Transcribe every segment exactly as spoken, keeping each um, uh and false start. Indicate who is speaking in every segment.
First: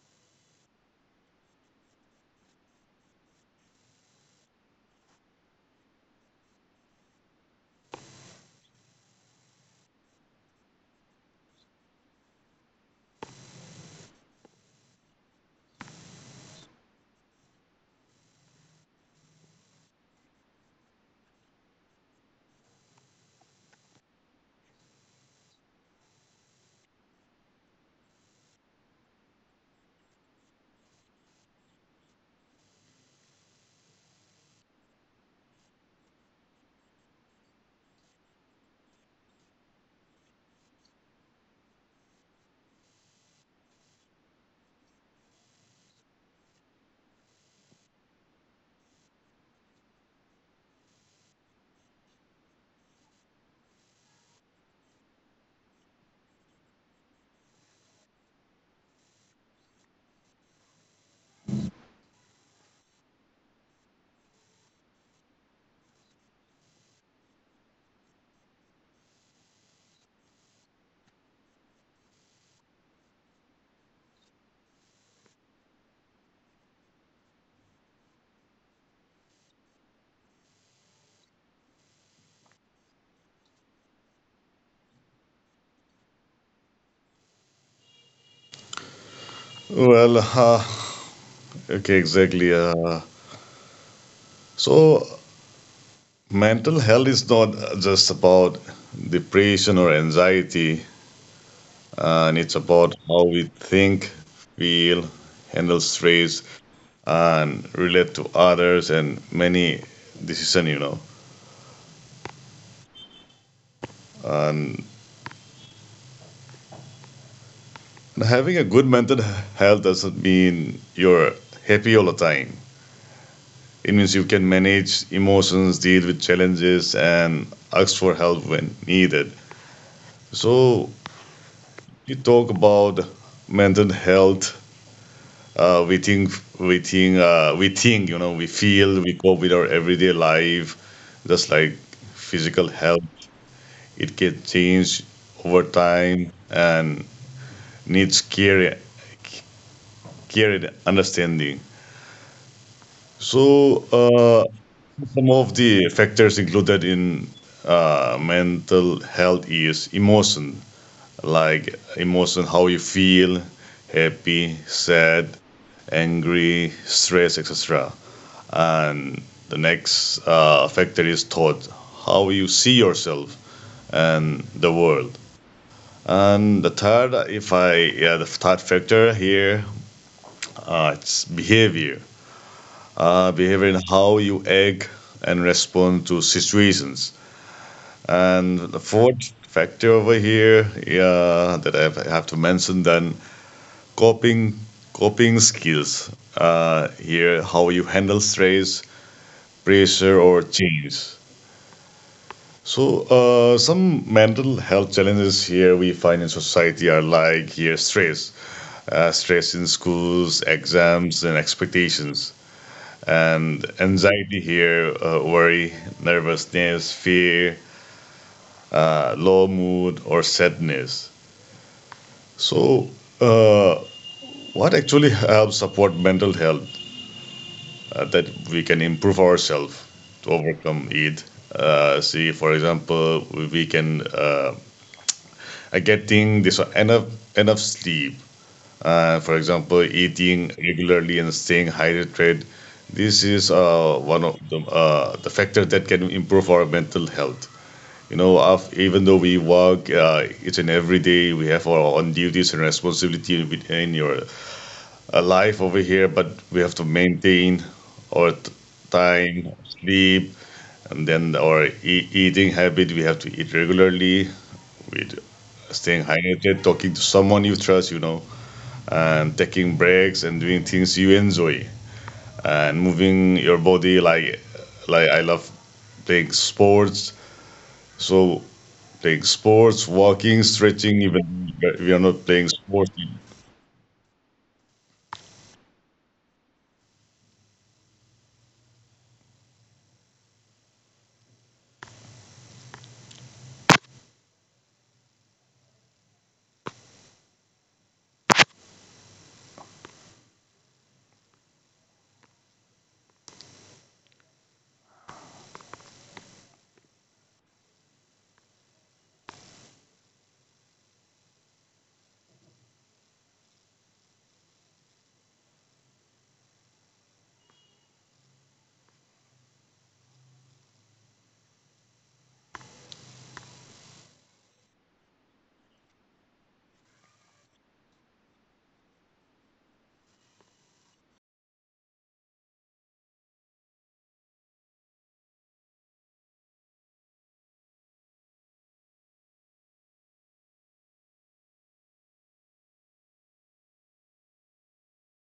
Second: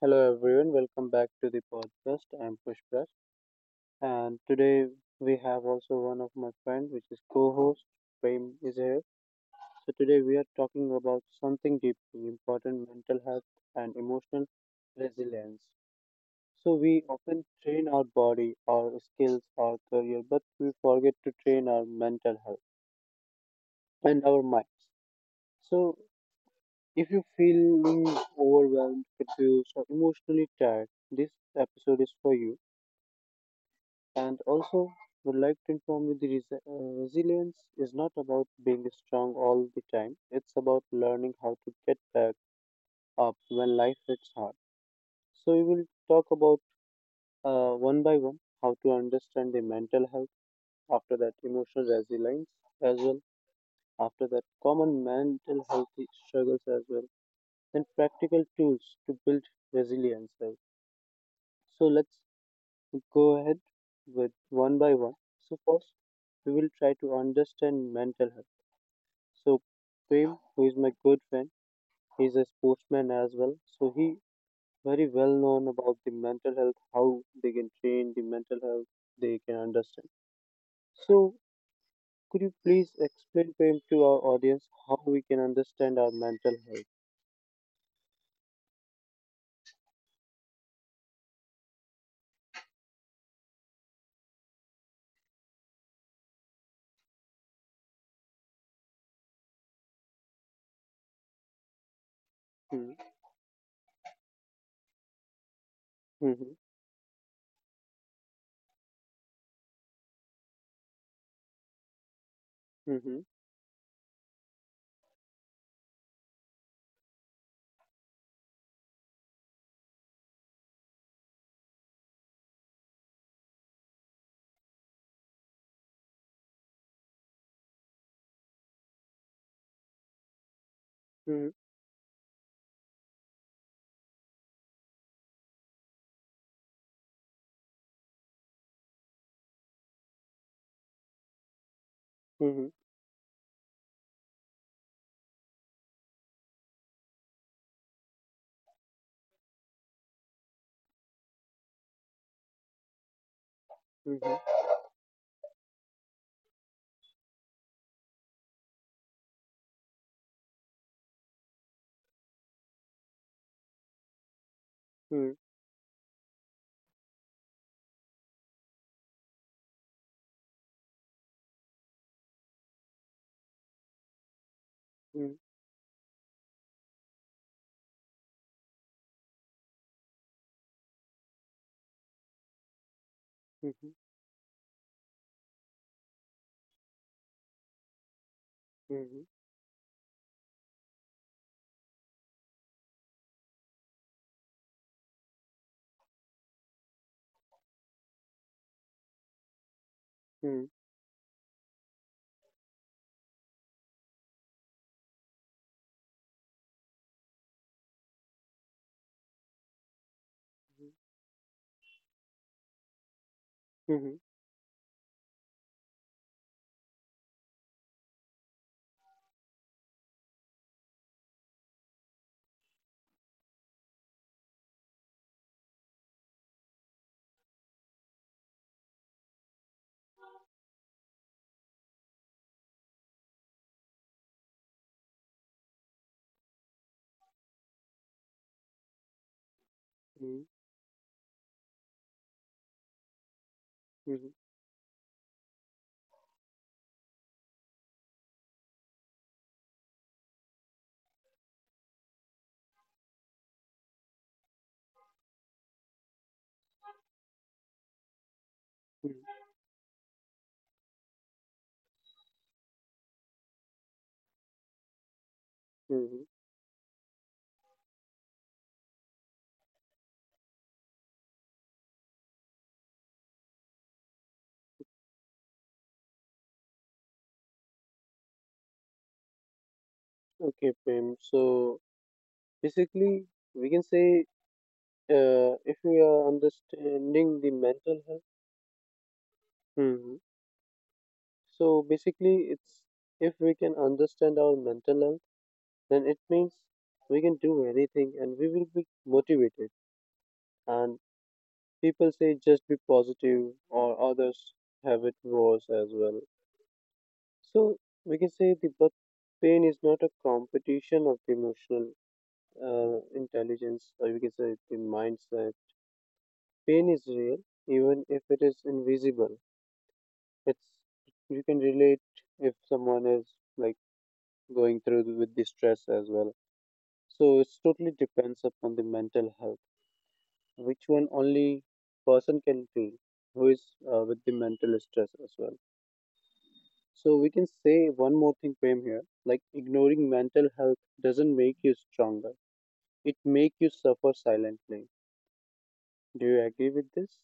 Speaker 1: Hello everyone, welcome back to the podcast. I'm Pushpa and today we have also one of my friends which is co-host Prem is here. So today we are talking about something deeply important, mental health and emotional resilience. So we often train our body, our skills, our career, but we forget to train our mental health and our minds. So if you feel overwhelmed, confused or emotionally tired, this episode is for you. And also, would like to inform you the res- uh, resilience is not about being strong all the time. It's about learning how to get back up when life hits hard. So we will talk about uh, one by one how to understand the mental health. After that, emotional resilience as well. After that, common mental health struggles as well. Then practical tools to build resilience as well. So let's go ahead with one by one. So, first, we will try to understand mental health. So, Prem, who is my good friend, he's a sportsman as well. So, he very well known about the mental health, how they can train the mental health, they can understand. So, could you please explain, Prem, to our audience how we can understand our mental health?
Speaker 2: Well, uh, okay, exactly. Uh, so, mental health is not just about depression or anxiety, uh, and
Speaker 1: Hmm.
Speaker 2: it's about how we think, feel, handle
Speaker 1: Mhm.
Speaker 2: stress, and relate to others, and many decision. You know,
Speaker 1: Mhm.
Speaker 2: and having a good mental health doesn't mean you're happy all the time. It means you can manage emotions, deal with challenges, and ask for help when needed. So
Speaker 1: Mhm.
Speaker 2: you talk about mental health, uh, we think we think uh, we think you know we feel we cope with our everyday life just like
Speaker 1: Mhm.
Speaker 2: physical health. It can change over time and needs care care and understanding. so
Speaker 1: Mhm.
Speaker 2: uh, some of the factors included in uh, mental health is emotion, like emotion, how you feel: happy,
Speaker 1: Mhm.
Speaker 2: sad, angry, stress, et cetera. And the next uh, factor is thought, how you see yourself and the world. And the third, if I yeah, the third factor here, uh, it's behavior. Uh, behavior
Speaker 1: Mhm.
Speaker 2: in how you act and respond to situations. And
Speaker 1: Mhm.
Speaker 2: the
Speaker 1: Mhm.
Speaker 2: fourth factor over here, yeah, that I have I have to mention then coping coping skills. Uh, here, how you handle stress, pressure or
Speaker 1: Mhm.
Speaker 2: change. So, uh, some mental health challenges here we find in society are like here stress, uh, stress in schools, exams, and expectations, and
Speaker 1: Mhm.
Speaker 2: anxiety here, uh, worry, nervousness, fear, uh, low mood, or sadness. So, uh, what actually helps support mental health, uh, that we can improve ourselves to overcome it? Uh, see, for example, we we can uh, uh, getting this enough enough sleep. Uh, for example, eating regularly and staying hydrated. This is uh,
Speaker 1: Mhm.
Speaker 2: one of the, uh, the factors that can improve our mental health. You know, af- even though we work uh, each and every day, we have our own duties and responsibility with- in your uh, life over here, but we have to maintain our t-
Speaker 1: Mhm.
Speaker 2: time, sleep, and then our e- eating habit. We have to eat regularly, with
Speaker 1: Mhm.
Speaker 2: staying hydrated, talking to someone you trust, you know, and taking breaks and doing things you enjoy and moving your body, like like I love playing sports. So playing sports,
Speaker 1: Okay,
Speaker 2: walking,
Speaker 1: Prem.
Speaker 2: stretching,
Speaker 1: So
Speaker 2: even if we are not playing
Speaker 1: basically,
Speaker 2: sports.
Speaker 1: we can say uh, if we are understanding the mental health, hmm, so basically, it's if we can understand our mental health, then it means we can do anything and we will be motivated. And people say just be positive, or others have it worse as well. So we can say the but pain is not a competition of the emotional uh, intelligence, or we can say the mindset. Pain is real, even if it is invisible. It's you can relate if someone is like going through with the stress as well. So it's totally depends upon the mental health, which one only person can feel who is uh, with the mental stress as well. So we can say one more thing, Prem, here. Like ignoring mental health doesn't make you stronger. It make you suffer silently. Do you agree with this?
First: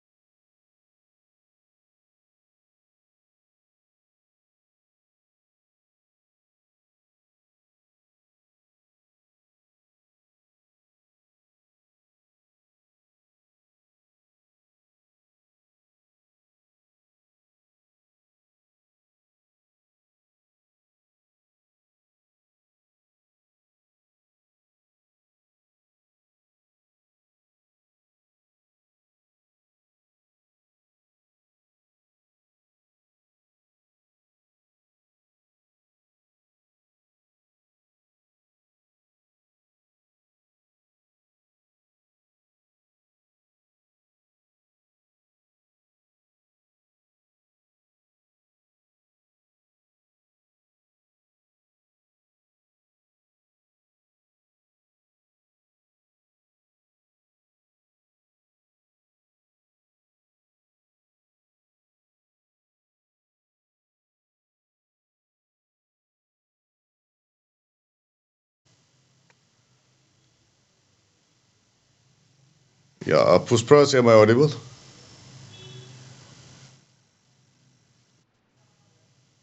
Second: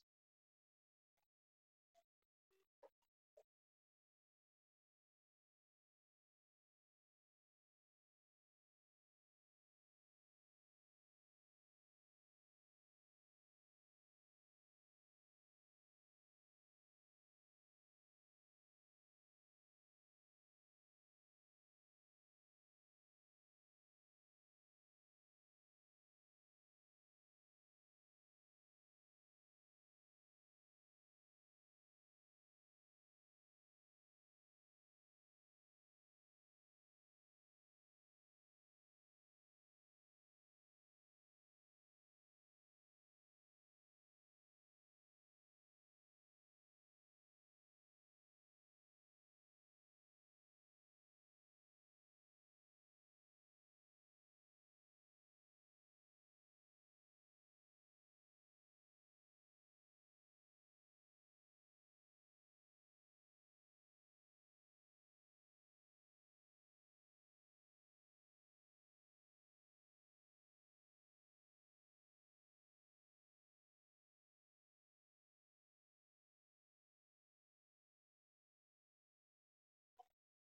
Speaker 2: Yeah, uh, Pushpraj, am I audible?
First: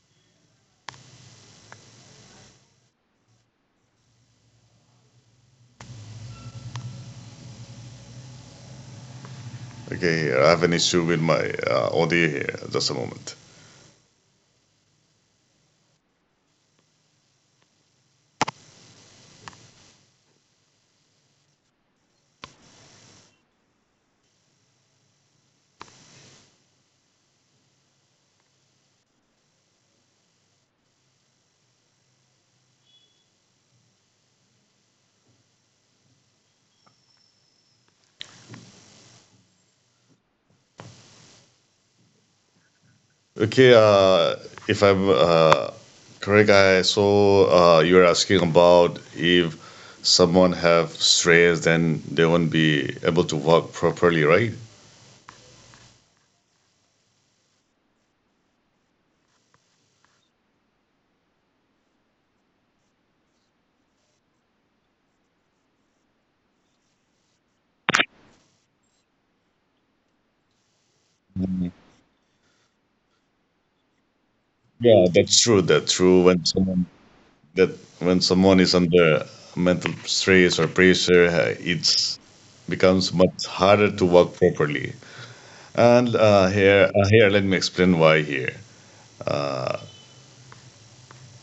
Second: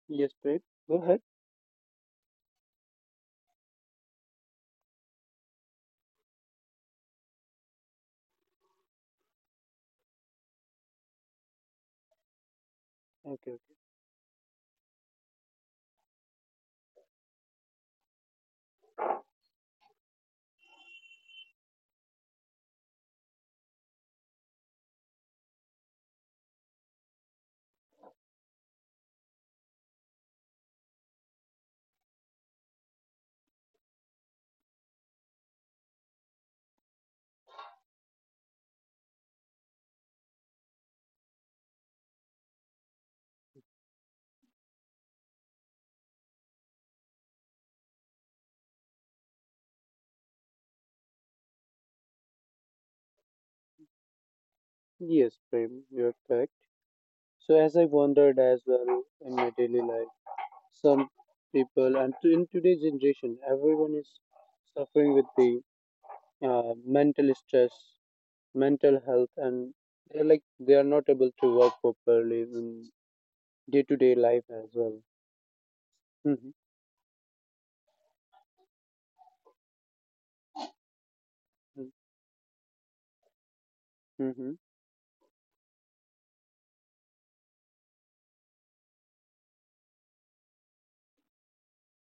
Speaker 1: Yes, Prem. Go ahead.
Speaker 2: Okay, I have an issue with my uh, audio here. Just a moment.
Speaker 1: Okay, okay.
Speaker 2: Okay, uh, if I'm uh, correct, I so uh, you're asking about if someone have stress, then they won't be able to walk properly, right?
Speaker 1: Yes, Prem, you're correct. So as I wondered as well in my daily life, some people and to- in today's generation, everyone is suffering with the uh, mental stress, mental health, and they're like they are not able to work
Speaker 2: Mhm.
Speaker 1: properly in day to day life as well.
Speaker 2: Yeah, that's true. That's
Speaker 1: Mm-hmm.
Speaker 2: true. When someone that when someone is under mental stress or pressure, uh, it's becomes much harder
Speaker 1: Mm-hmm.
Speaker 2: to walk properly. And uh, here, uh, here, let me explain why. Here, Uh,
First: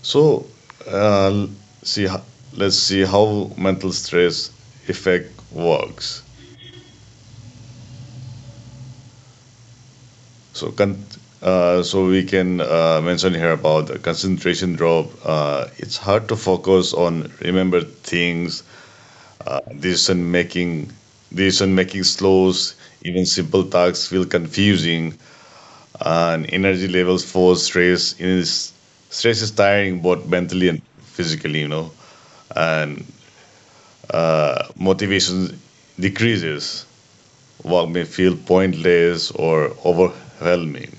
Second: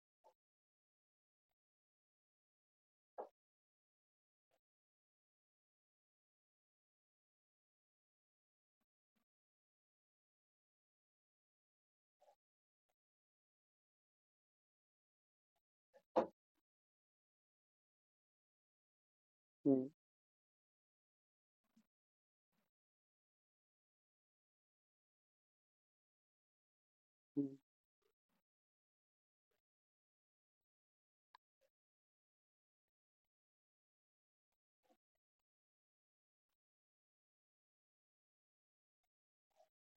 Speaker 2: So, uh, see, ho- let's see how mental stress effect works. So, con- uh, so we can uh, mention here about the concentration drop. Uh, it's hard to focus on remember things,
Speaker 1: Mm-hmm.
Speaker 2: decision making, decision making slows. Even simple tasks feel confusing, and energy levels fall. stress is stress is tiring both mentally and physically. You know, and uh, motivation decreases, work may feel pointless or overwhelming.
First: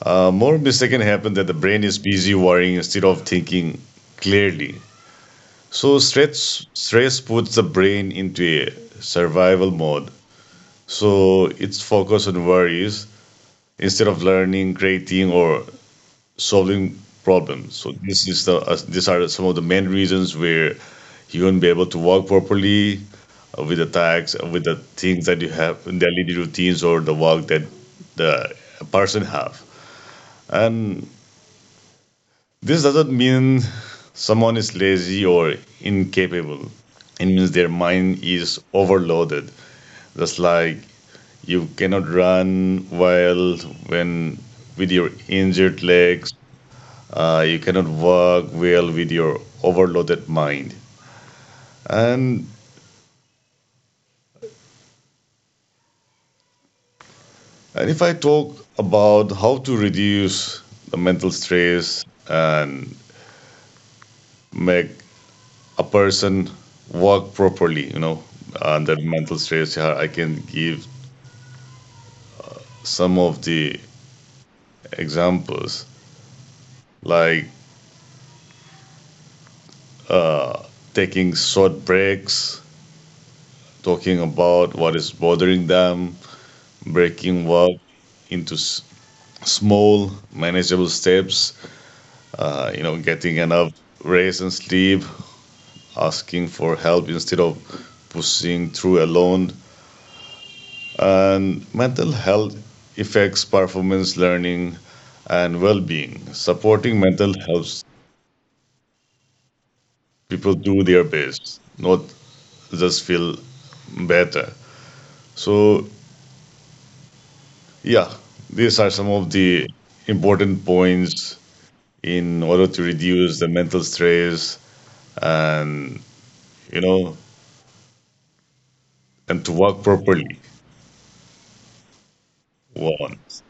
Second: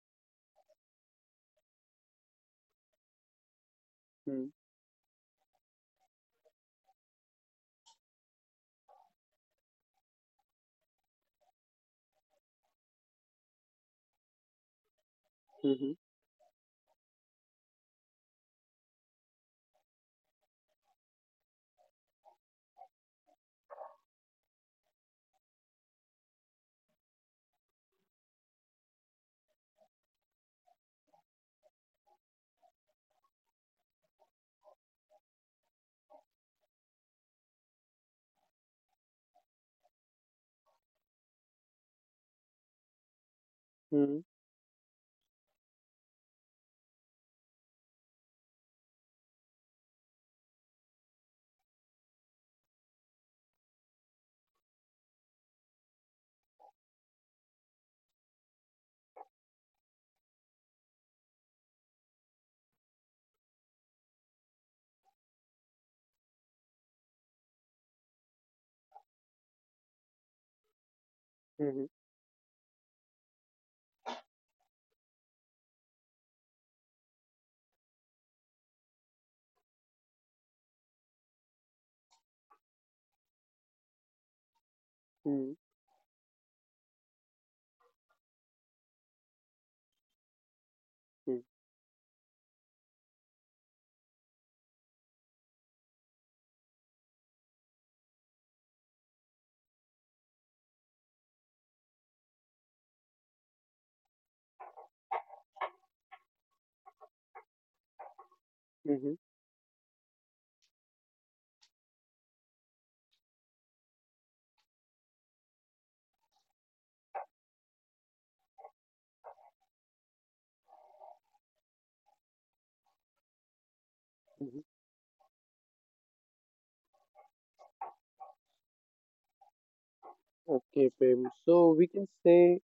Speaker 2: Uh, more mistake can happen that the brain is busy worrying instead of thinking
Speaker 1: Mm-hmm.
Speaker 2: clearly. So stress stress puts the brain into a survival mode. So it's focused on worries instead of learning, creating, or
Speaker 1: Mm-hmm.
Speaker 2: solving problems. So this is the uh, these are some of the main reasons where you won't be able to work properly, uh, with the tags, uh, with the things that you have, in daily routines or the work that the person have. And this doesn't mean someone is lazy or incapable. It means their mind is overloaded. Just like you cannot run well
Speaker 1: Mm-hmm.
Speaker 2: when with your injured legs. Uh, you cannot work well with your overloaded mind. And And if I talk about how to reduce the mental stress and make a person work properly, you know, under mental stress, yeah, I can give
Speaker 1: Mm-hmm.
Speaker 2: some of the examples like uh, taking short breaks, talking about what is bothering them,
Speaker 1: Mm-hmm.
Speaker 2: breaking work into s- small, manageable steps, uh, you know, getting enough rest and sleep, asking for help instead of pushing through alone. And mental health affects performance, learning, and well being. Supporting mental helps
Speaker 1: Mm-hmm.
Speaker 2: people do their best, not just feel better. So, yeah, these are some of the important points in order to reduce the mental stress
Speaker 1: Mm-hmm.
Speaker 2: and, you know, and to work properly.
Speaker 1: Okay, Prem. So we can
Speaker 2: One.
Speaker 1: say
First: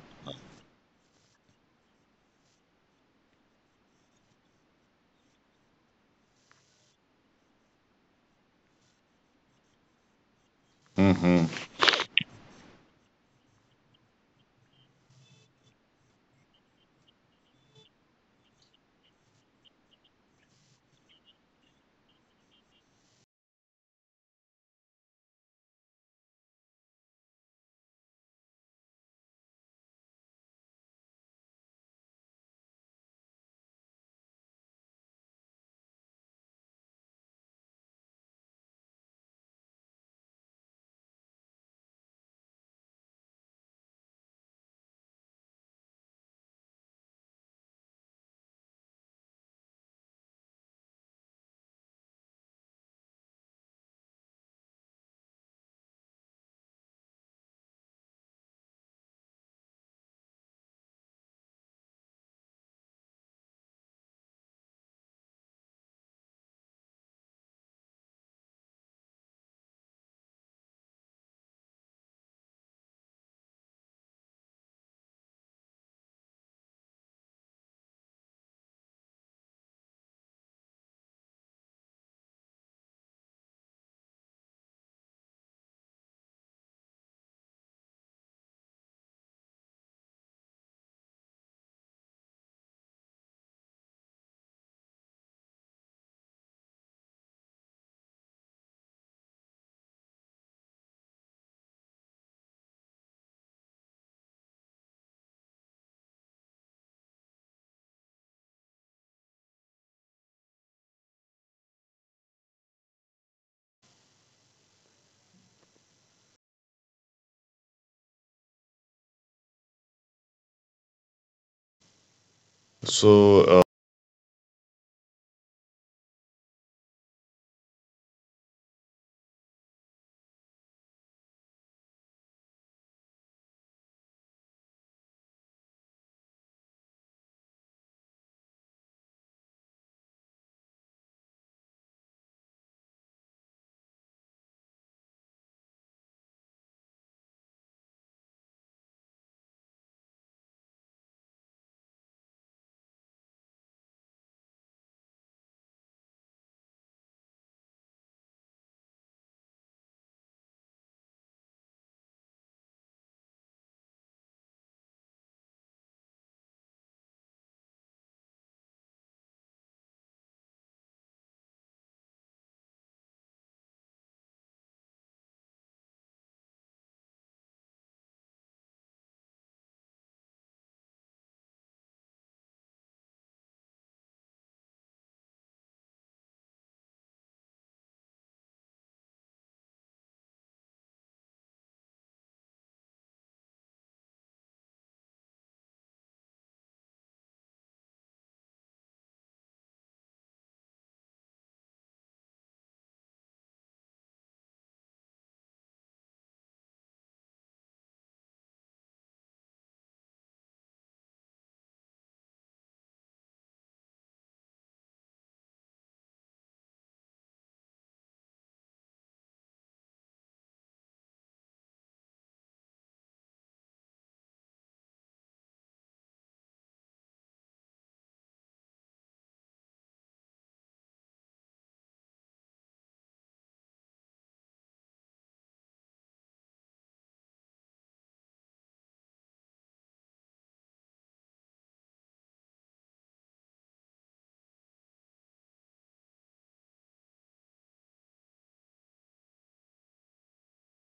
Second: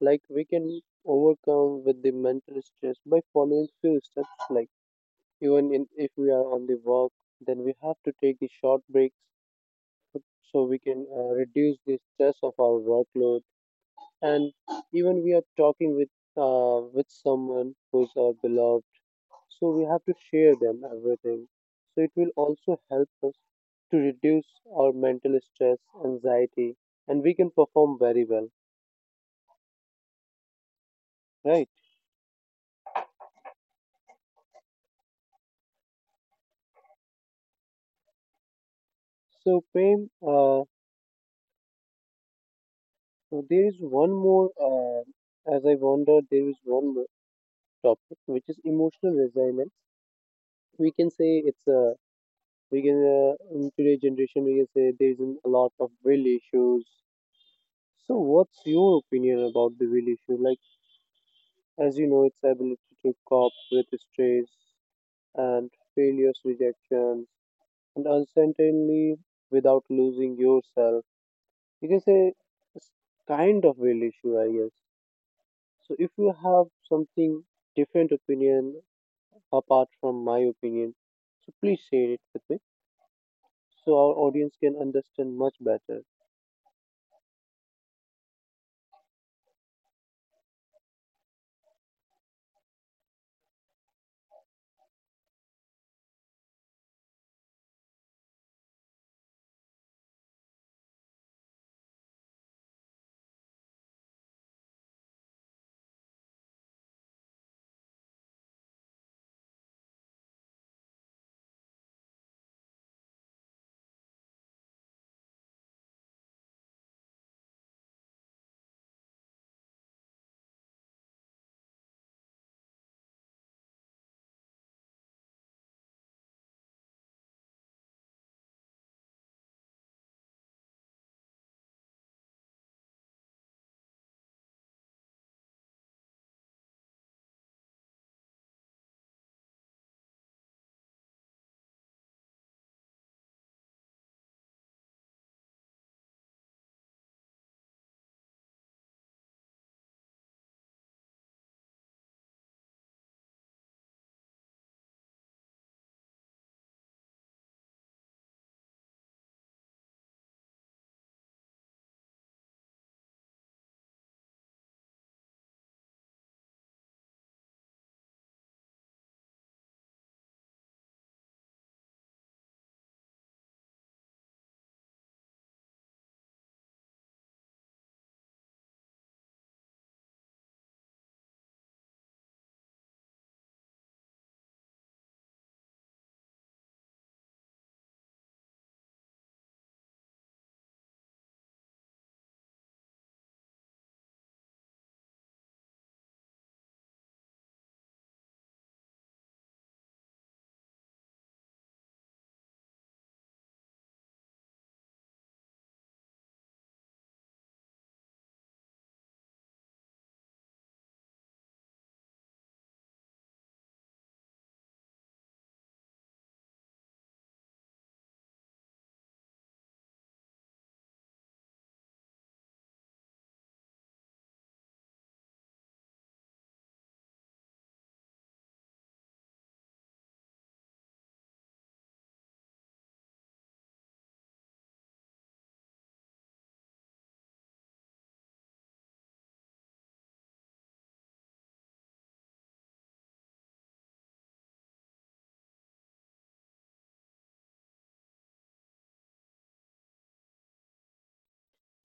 Speaker 1: like we can overcome with the mental stress by following few steps like, even in, if we are on the work, then we have to take the short breaks so we can uh,
Speaker 2: Hmm.
Speaker 1: reduce the stress of our workload. And even we are talking with uh, with someone who's our beloved, so we have to share them everything. So it will also help us to reduce our mental stress, anxiety, and we can perform very well, right? So, Prem, uh, there is one more, uh, as I wonder, there is one more topic which is emotional resilience. We can say it's a, we can uh, in today's generation we can say there is a lot of will issues. So what's your opinion about the will issue? Like as you know, its ability to cope with stress and failures, rejections and uncertainty without losing yourself. You can say it's kind of will issue, I guess. So if you have something different opinion apart from my opinion, so please share it with me so our audience can understand much better.
Speaker 2: So, Uh,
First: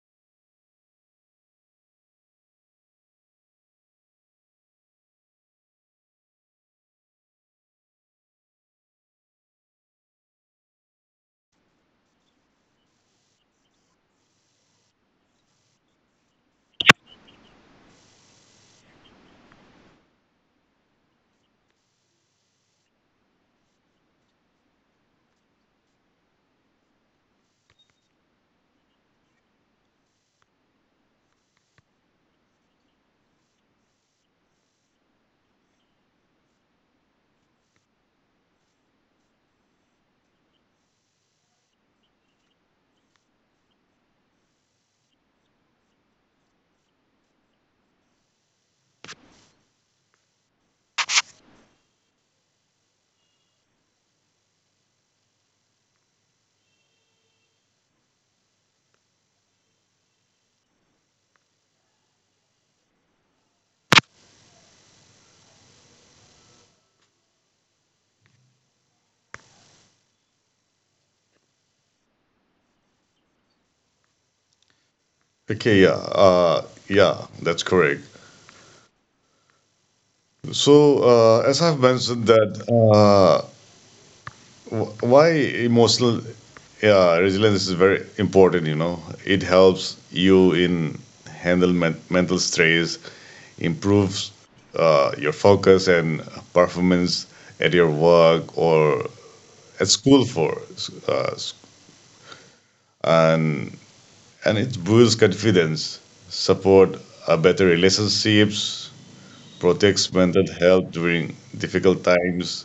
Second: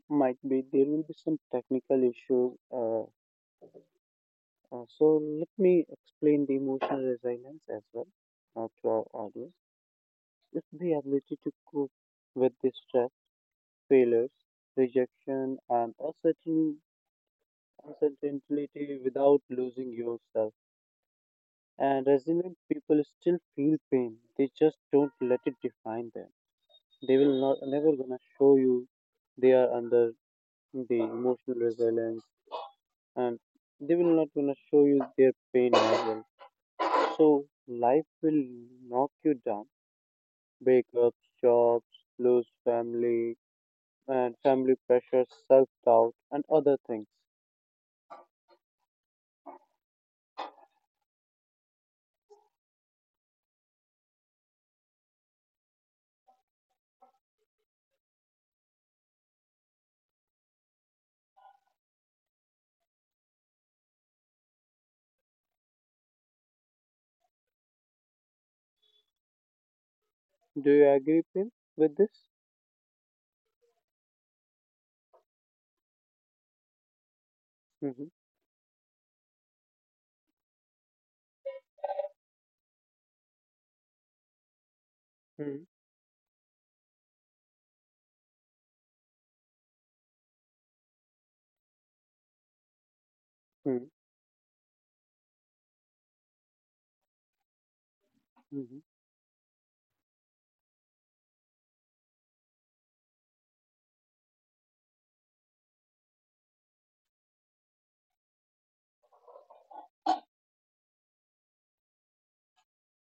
Speaker 1: Might be there will be some technical issues. Uh, uh, so let me explain the emotional resilience as well uh, to our audience. It's the ability to cope with the stress, failures, rejection, and uncertain, uncertainty without losing yourself. And resilient people still feel pain. They just don't let it define them. They will not never gonna show you they are under the emotional resilience, and they will not gonna show you their pain as well. So life will knock you down. Breakups, jobs, lose family, and family pressure, self doubt, and other things. Do you agree, Pin, with this?
Speaker 2: Okay, yeah, uh, yeah, that's
Speaker 1: Mhm.
Speaker 2: correct. So, uh, as I've mentioned that uh, wh- why
Speaker 1: Mhm.
Speaker 2: emotional uh, resilience is very important, you know, it helps you in handle men- mental stress,
Speaker 1: Mhm.
Speaker 2: improves uh, your focus and performance at your
Speaker 1: Mhm.
Speaker 2: work or at school for uh, s- and and it boosts confidence, support uh, better relationships, protects mental health during difficult times,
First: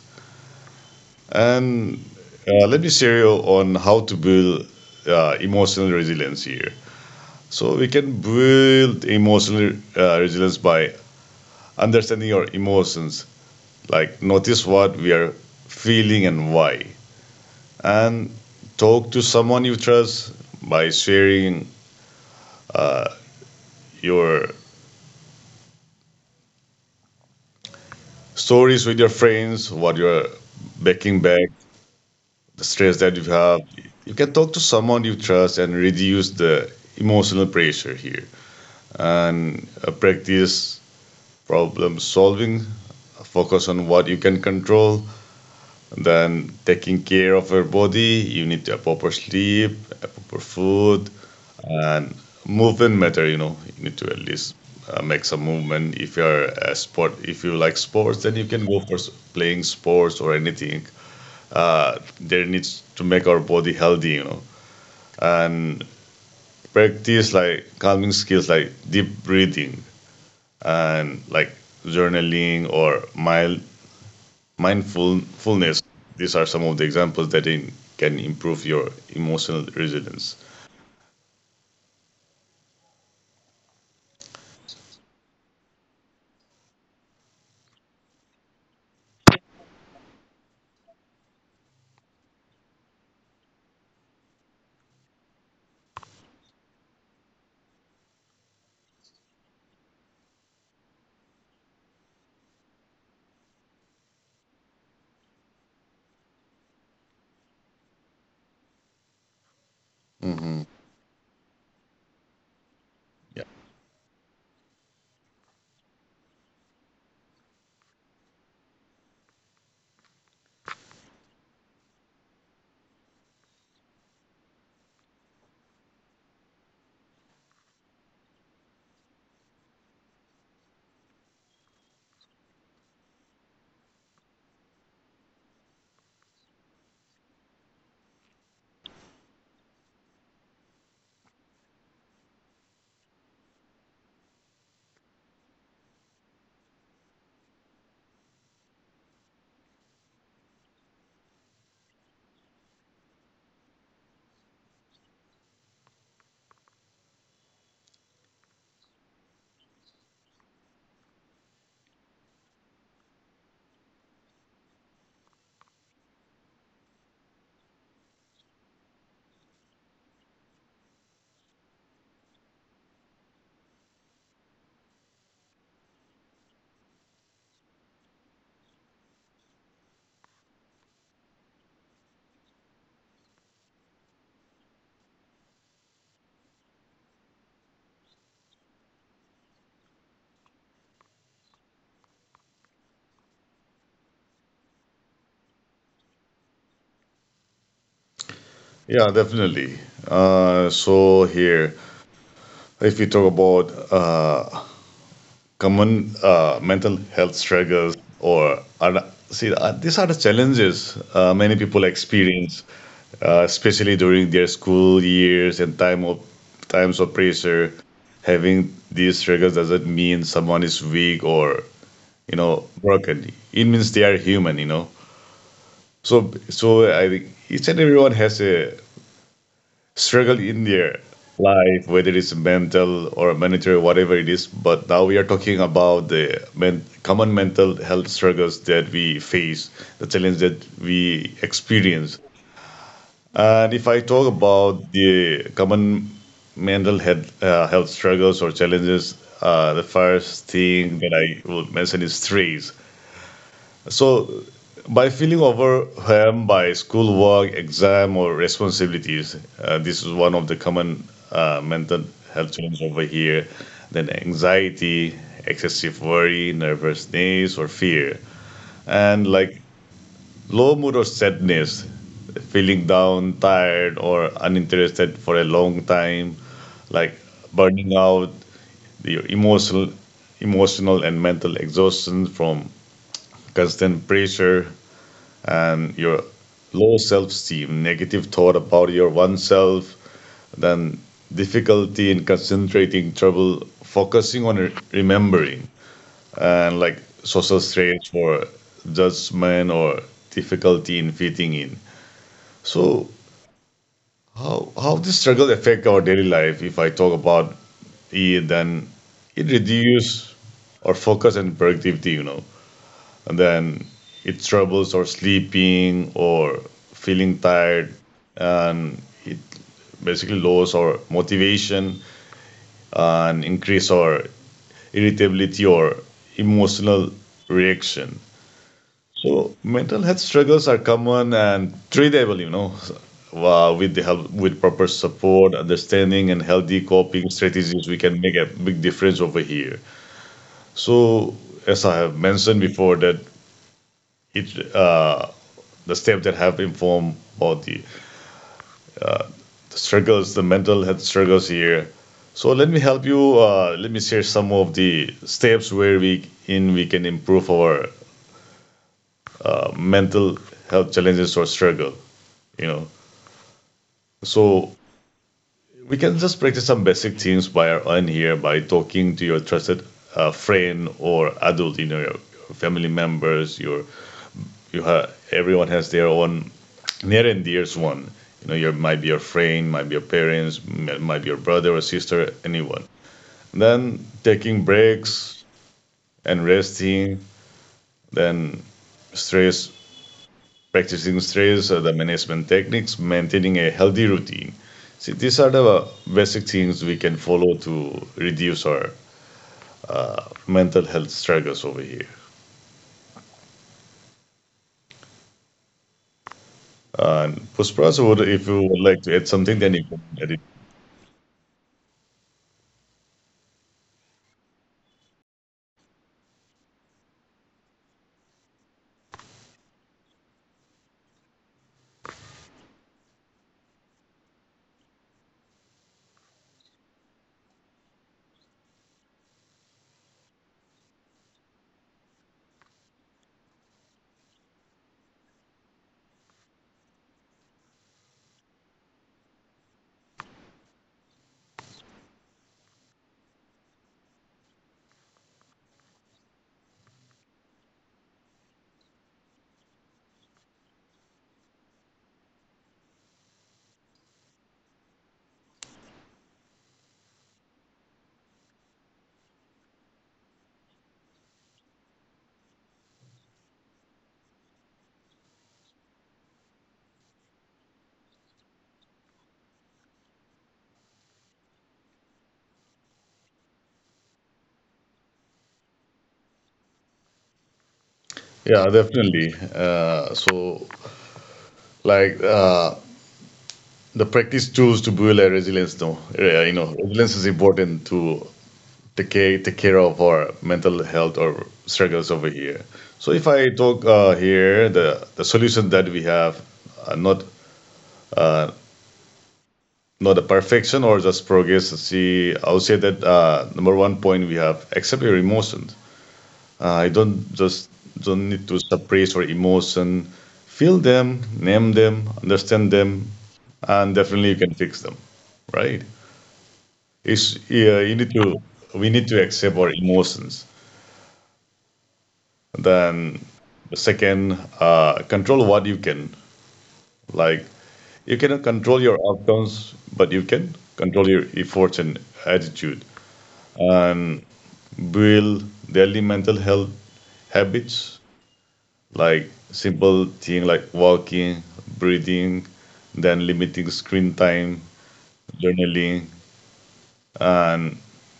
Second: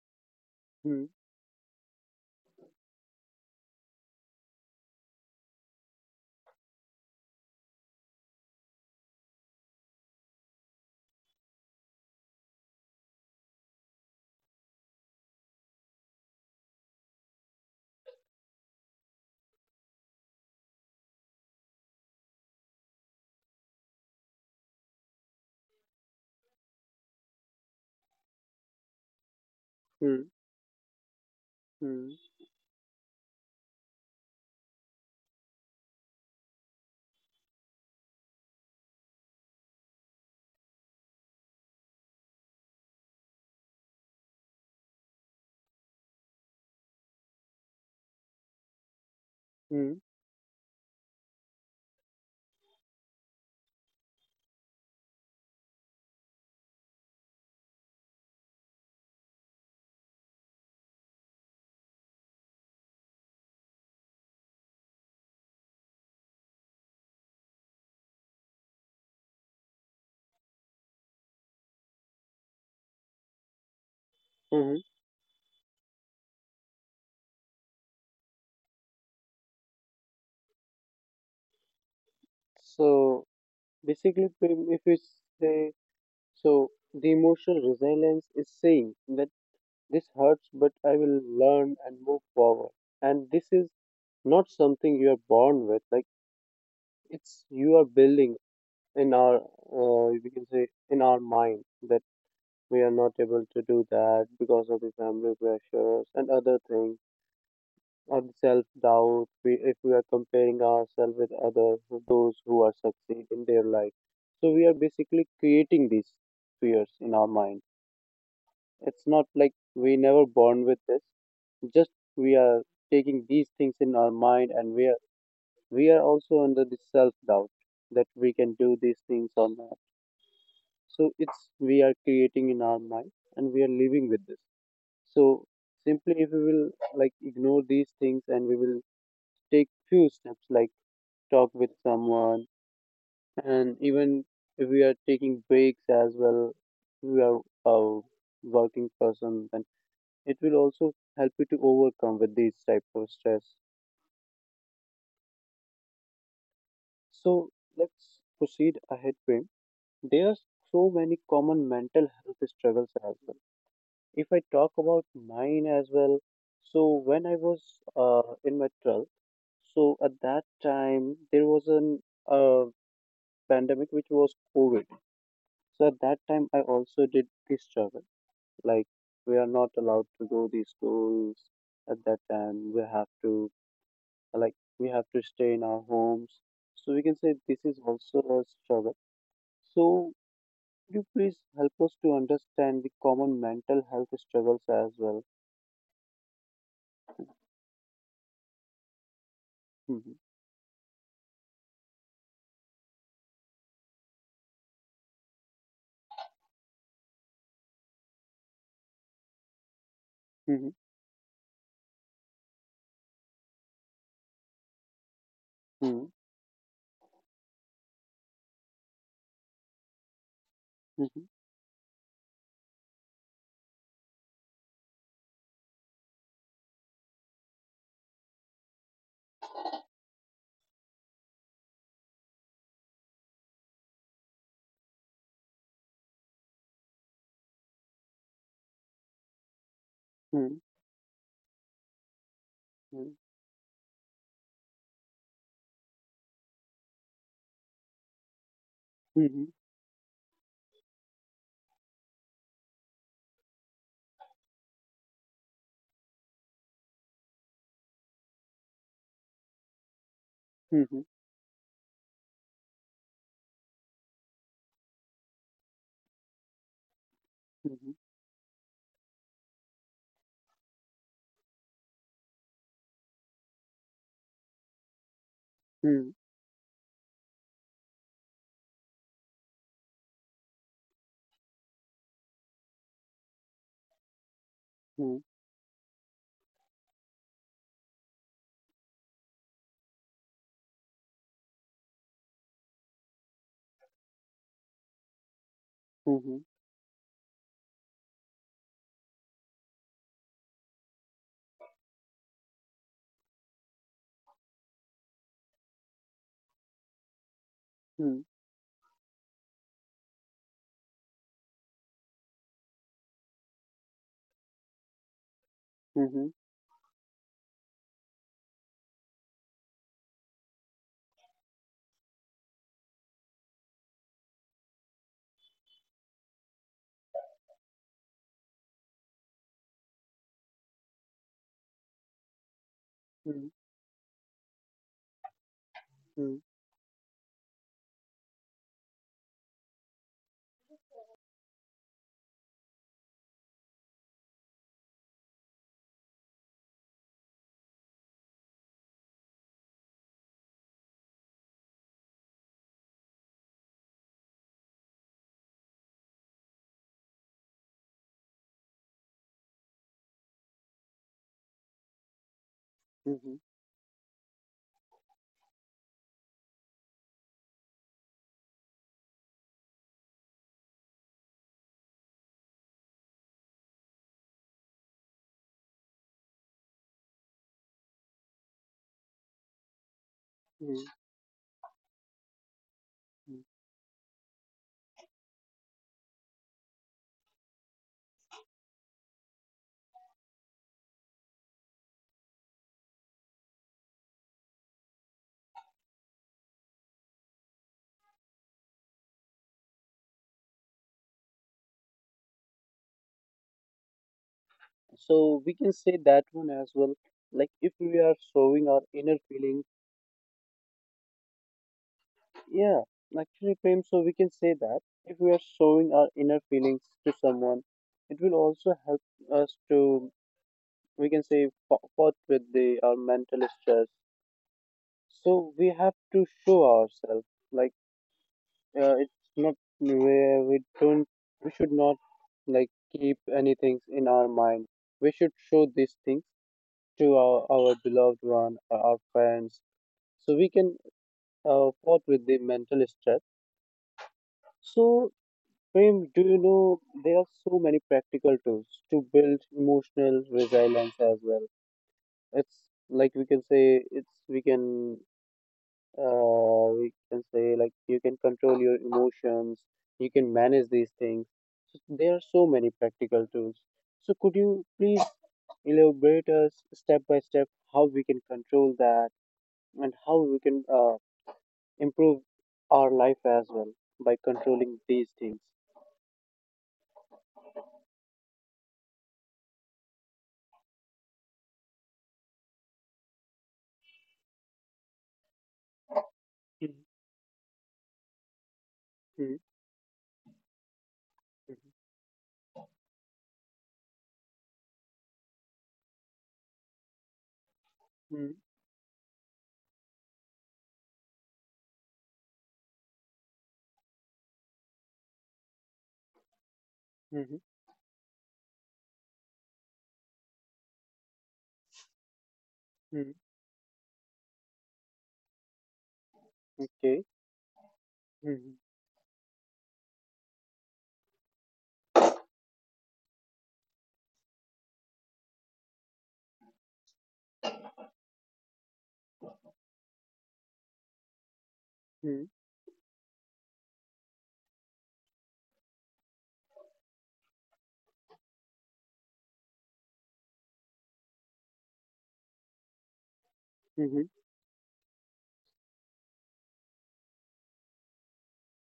Speaker 1: Mhm.
Speaker 2: and uh, let me share you on how to build uh, emotional resilience here. So we can build emotional uh, resilience by understanding our emotions, like notice what we are feeling and why, and talk to someone you trust by sharing uh, your stories with your friends, what you're
Speaker 1: Mhm.
Speaker 2: backing back,
Speaker 1: Mhm.
Speaker 2: the stress that you have. You can talk to someone you trust and reduce the emotional pressure here. And uh, practice problem solving, focus on what you can control, and then taking care of your body. You need a proper sleep, a
Speaker 1: Mhm.
Speaker 2: proper food, and movement matter. You know, you need to at least uh, make some movement. If you're a sport, if you like sports, then you can go for s- playing sports or anything. Uh, there needs to make our body healthy. You know, and practice like calming skills like deep breathing and like journaling or mild
Speaker 1: Mhm.
Speaker 2: mindfulness. These are some of the examples that in, can improve your emotional resilience.
Speaker 1: So basically, Prem, if you say so, the emotional resilience is saying that, this hurts, but I will learn and move forward. And this is not something you are born with. Like it's you are building in our, uh, we can say, in our mind that we are not able to do that because of the family pressures and other things, or the self doubt. We, if we are
Speaker 2: Hmm.
Speaker 1: comparing ourselves with others, with those who are
Speaker 2: Yeah,
Speaker 1: succeed in their life, so we are basically creating these fears in our mind. It's not like we never born with this. Just we are taking these things in our mind and we are, we are also under this self doubt that we can do these things or not. So it's we are creating in our mind and we are living with this. So simply if we will like ignore these things and we will take few steps like talk with someone, and even if we are taking breaks as well, we are a working person, then it will also help you to overcome with these type of stress. So let's proceed ahead, Prem. There are so many common mental health struggles as well. If I talk about mine as well, so when I was uh, in my twelfth, so at that time there was an uh, pandemic which was COVID. So at that time I also did this struggle. Like we are not allowed to go these schools at that time. We have to, like, we have to stay in our homes. So we can say this is also a struggle. So could you please help us to understand the common mental health struggles as well?
Speaker 2: yeah,
Speaker 1: Mhm.
Speaker 2: definitely. Uh, so here, if we talk about uh, common uh, mental health struggles or are, see, uh, these
Speaker 1: Mhm.
Speaker 2: are the challenges uh, many people experience uh, especially during their school
Speaker 1: Mhm.
Speaker 2: years and time of times of pressure. Having these struggles doesn't mean someone is weak or you know broken. It means they are human. You know, so so I think each and everyone has a struggle in their life, whether it's mental or monetary, whatever it is. But now we are talking about the men- common mental health struggles that we
Speaker 1: Mhm.
Speaker 2: face, the challenge that we
Speaker 1: Mhm.
Speaker 2: experience. And if I talk about the common mental health, uh, health
Speaker 1: Mhm.
Speaker 2: struggles or challenges, uh, the first thing that I would mention is stress. So, by feeling overwhelmed by schoolwork, exam, or responsibilities,
Speaker 1: Mhm.
Speaker 2: uh, this is one of the common uh, mental health challenges over here. Then anxiety, excessive worry,
Speaker 1: Mhm.
Speaker 2: nervousness, or fear. And like low mood or sadness, feeling down, tired, or
Speaker 1: Mhm.
Speaker 2: uninterested for a long time, like burning out, the emotional, emotional and mental exhaustion from constant
Speaker 1: Mhm.
Speaker 2: pressure, and your low self-esteem, negative thought about your oneself, then difficulty in concentrating, trouble focusing on re- remembering,
Speaker 1: Mhm.
Speaker 2: and like social stress or judgment or difficulty in fitting in. So How how this struggle affect our daily life? If I talk about it, then it reduce our focus and productivity, you know, and then it troubles our sleeping
Speaker 1: Mhm. Mhm.
Speaker 2: or feeling tired, and it basically lowers our motivation and increase our irritability or emotional reaction. So mental health struggles are common and treatable, you know,
Speaker 1: Mhm.
Speaker 2: uh, with the help with proper support,
Speaker 1: Mhm. Mhm.
Speaker 2: understanding, and healthy coping strategies, we can make a big difference over here. So as I have mentioned before, that it uh, the steps that have informed about the, the struggles, the mental health struggles here. So let me help you. Uh, let me share some of the steps where we in we can improve our uh, mental health challenges or struggle. You know,
Speaker 1: Mhm.
Speaker 2: so we can just practice some basic themes by our own here by talking to your trusted uh, friend or adult, you know, your your family members. Your you have everyone has their own near and dearest one. You know, your might be your friend, might be your parents, m- might be your brother or sister, anyone.
Speaker 1: Mhm.
Speaker 2: Then taking breaks and resting. Then stress, practicing stress, uh, the management techniques, maintaining a healthy routine. See, these are the uh, basic things we can follow to reduce our mental health struggles over here.
Speaker 1: So we can say that one as
Speaker 2: Uh,
Speaker 1: well.
Speaker 2: And
Speaker 1: Like
Speaker 2: Pushpa, so
Speaker 1: if
Speaker 2: what-
Speaker 1: we
Speaker 2: if
Speaker 1: are
Speaker 2: you would like
Speaker 1: showing
Speaker 2: to
Speaker 1: our
Speaker 2: add
Speaker 1: inner
Speaker 2: something, then you can
Speaker 1: feelings,
Speaker 2: add it.
Speaker 1: yeah, actually, Prem, so we can say that if we are showing our inner feelings to someone, it will also help us to, we can say, fo- fought with the our mental stress. So we have to show ourselves, like, uh, it's not where we don't, we should not like keep anything in our mind. We should show these things to our, our beloved one or our friends so we can uh, fought with the mental stress. So, Prem, do you know there are so many practical tools to build emotional resilience as well? It's like we can say it's we can uh, we can say like you can control your emotions, you can manage these things. So there are so many practical tools. So could you please elaborate us step by step how we can control that and how we can uh, improve our life as well by controlling these things?
Speaker 2: Yeah, definitely. Uh, so, like uh, the practice tools to build a resilience. No, yeah, you know, resilience is important to
Speaker 1: Mhm.
Speaker 2: take care, take care of our mental health or struggles over here. So, if I talk uh, here, the the solution that we have, uh, not
Speaker 1: Mhm.
Speaker 2: not a perfection or just progress. See, I would say that uh, number one point we have accept your emotions.
Speaker 1: Mhm.
Speaker 2: Uh, I
Speaker 1: Mhm. Mhm.
Speaker 2: don't just don't need to suppress your emotion. Feel them, name them, understand
Speaker 1: Mhm.
Speaker 2: them, and definitely you can fix them, right?
Speaker 1: Okay.
Speaker 2: It's, yeah, you need
Speaker 1: Mhm.
Speaker 2: to we need to accept our emotions. Then the second, uh, control what you can. Like you cannot control your outcomes, but you can control your efforts
Speaker 1: Mhm.
Speaker 2: and attitude. Build daily mental health habits like simple thing like walking, breathing, then
Speaker 1: Mhm.
Speaker 2: limiting screen time, journaling.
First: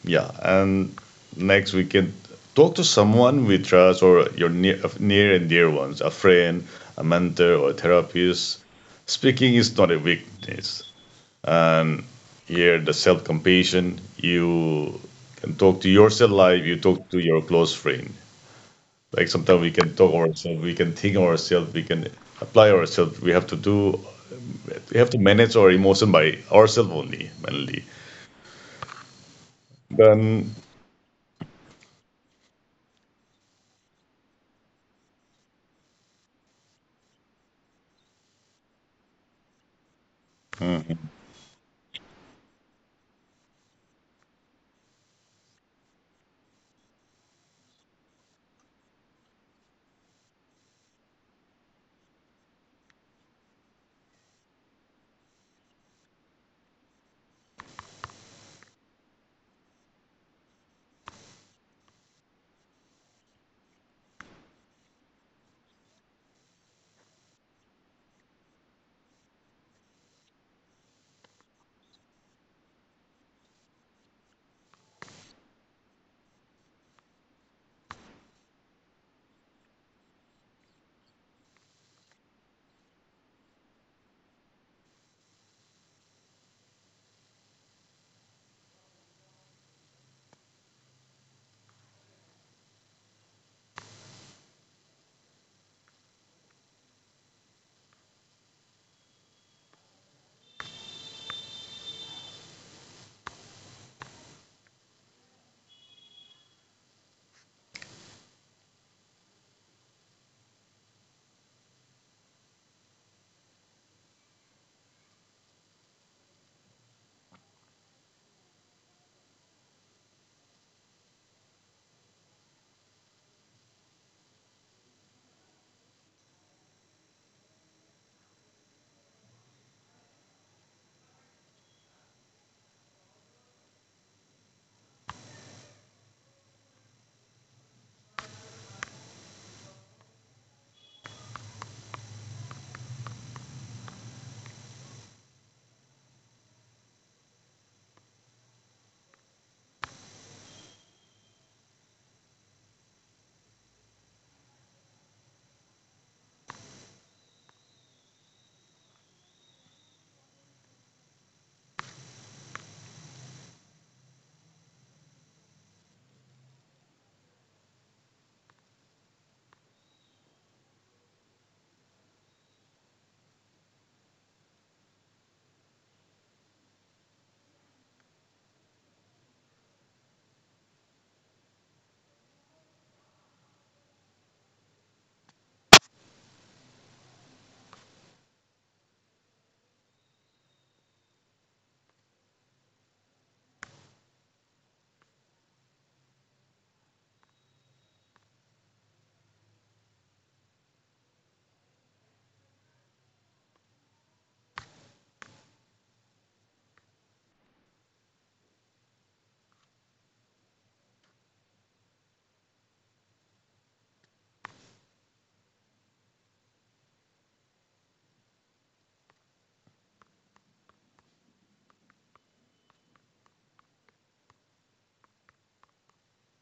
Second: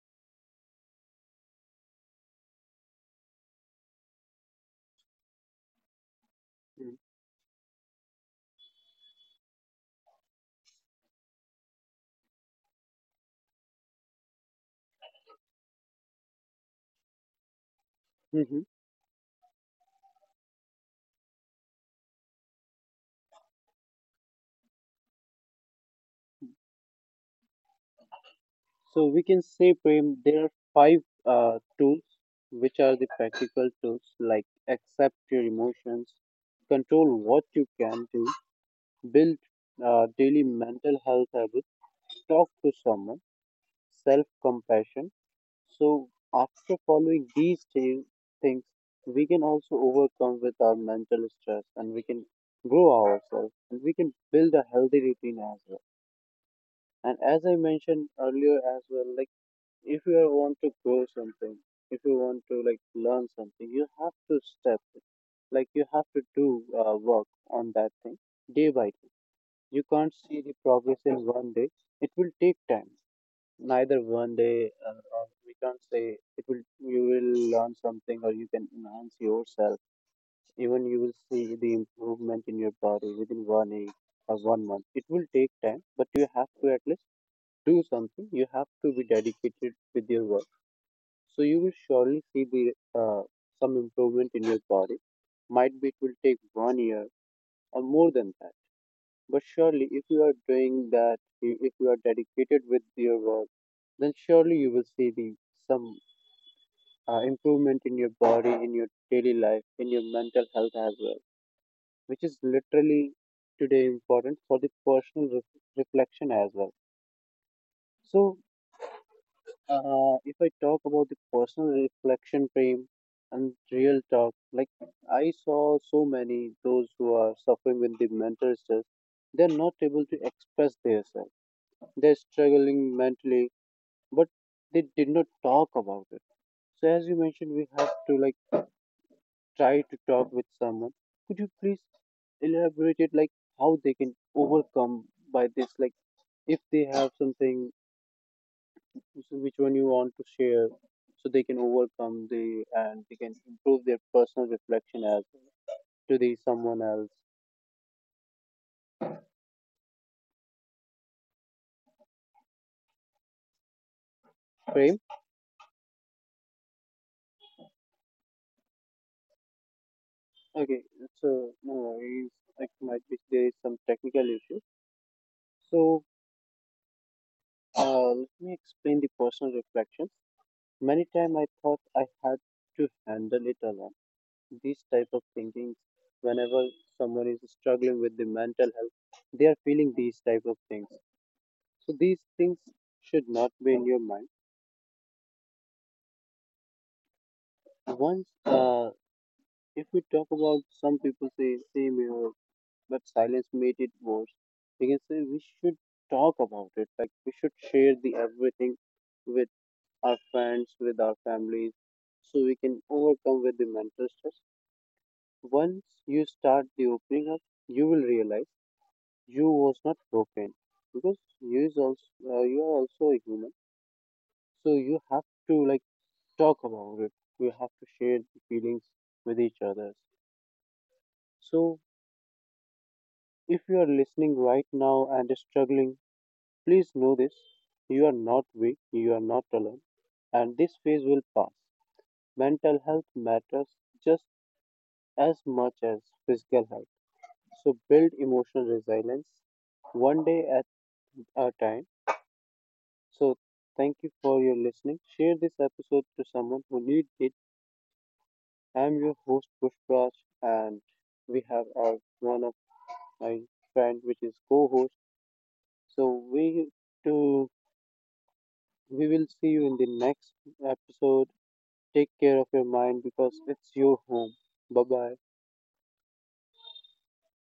Speaker 2: Yeah, and next we can talk to someone we trust or your near, uh, near and dear ones, a friend,
Speaker 1: Mhm.
Speaker 2: a mentor, or a therapist. Speaking is not a weakness. Here, the self compassion, you can talk to yourself like you talk to your close friend.
Speaker 1: Mhm.
Speaker 2: Like sometimes we can talk ourselves, we can think ourselves, we can apply ourselves. We have to do we have to manage our emotion by ourselves only mainly
Speaker 1: So we can say, Prem, there
Speaker 2: then
Speaker 1: are five uh, tools, which are the practical tools, like accept your emotions, control what you can do, build uh, daily mental health habits, talk to someone, self compassion. So after following these thi- things, we can also overcome with our mental stress and we can grow ourselves and we can build a healthy routine as well. And as I mentioned earlier as well, like if you want to grow something, if you want to like learn something, you have to step it. Like you have to do uh, work on that thing day by day. You can't see the progress in one day. It will take time. Neither one day uh, or we can't say it will, you will learn something or you can enhance yourself. Even you will see the improvement in your body within one week or one month. It will take time, but you have to at least do something. You have to be dedicated with your work, so you will surely see the uh, some improvement in your body. Might be it will take one year or more than that. But surely, if you are doing that, i- if you are dedicated with your work, then surely you will see the some uh, improvement in your body, in your daily life, in your mental health as well, which is literally today important for the personal ref reflection as well. So Uh, if I talk about the personal reflection frame and real talk, like, I saw so many those who are suffering with the mental stress, they're not able to express themselves. They're struggling mentally, but they did not talk about it. So as you mentioned, we have to like try to talk with someone. Could you please elaborate it, like how they can overcome by this, like if they have something, which which one you want to share so they can overcome the and they can improve their personal reflection as to the someone else frame. Okay, so no worries. Like might be there is some technical issue. So uh, let me explain the personal reflection. Many time I thought I had to handle it alone, these type of thinkings. Whenever someone is struggling with the mental health, they are feeling these type of things. So these things should not be in your mind. Once, uh, if we talk about, some people say same here, but silence made it worse. We can say we should talk about it. Like we should share the everything with our friends, with our families, so we can overcome with the mental stress. Once you start the opening up, you will realize you was not broken because you is also, uh, you are also a human. So you have to like talk about it. You have to share the feelings with each other. So if you are listening right now and struggling, please know this. You are not weak, you are not alone, and this phase will pass. Mental health matters just as much as physical health. So build emotional resilience one day at a time. So thank you for your listening. Share this episode to someone who needs it. I'm your host Pushpraj, and we have our one of my friend which is co-host. So we to, we will see you in the next episode. Take care of your mind because it's your home. Bye bye.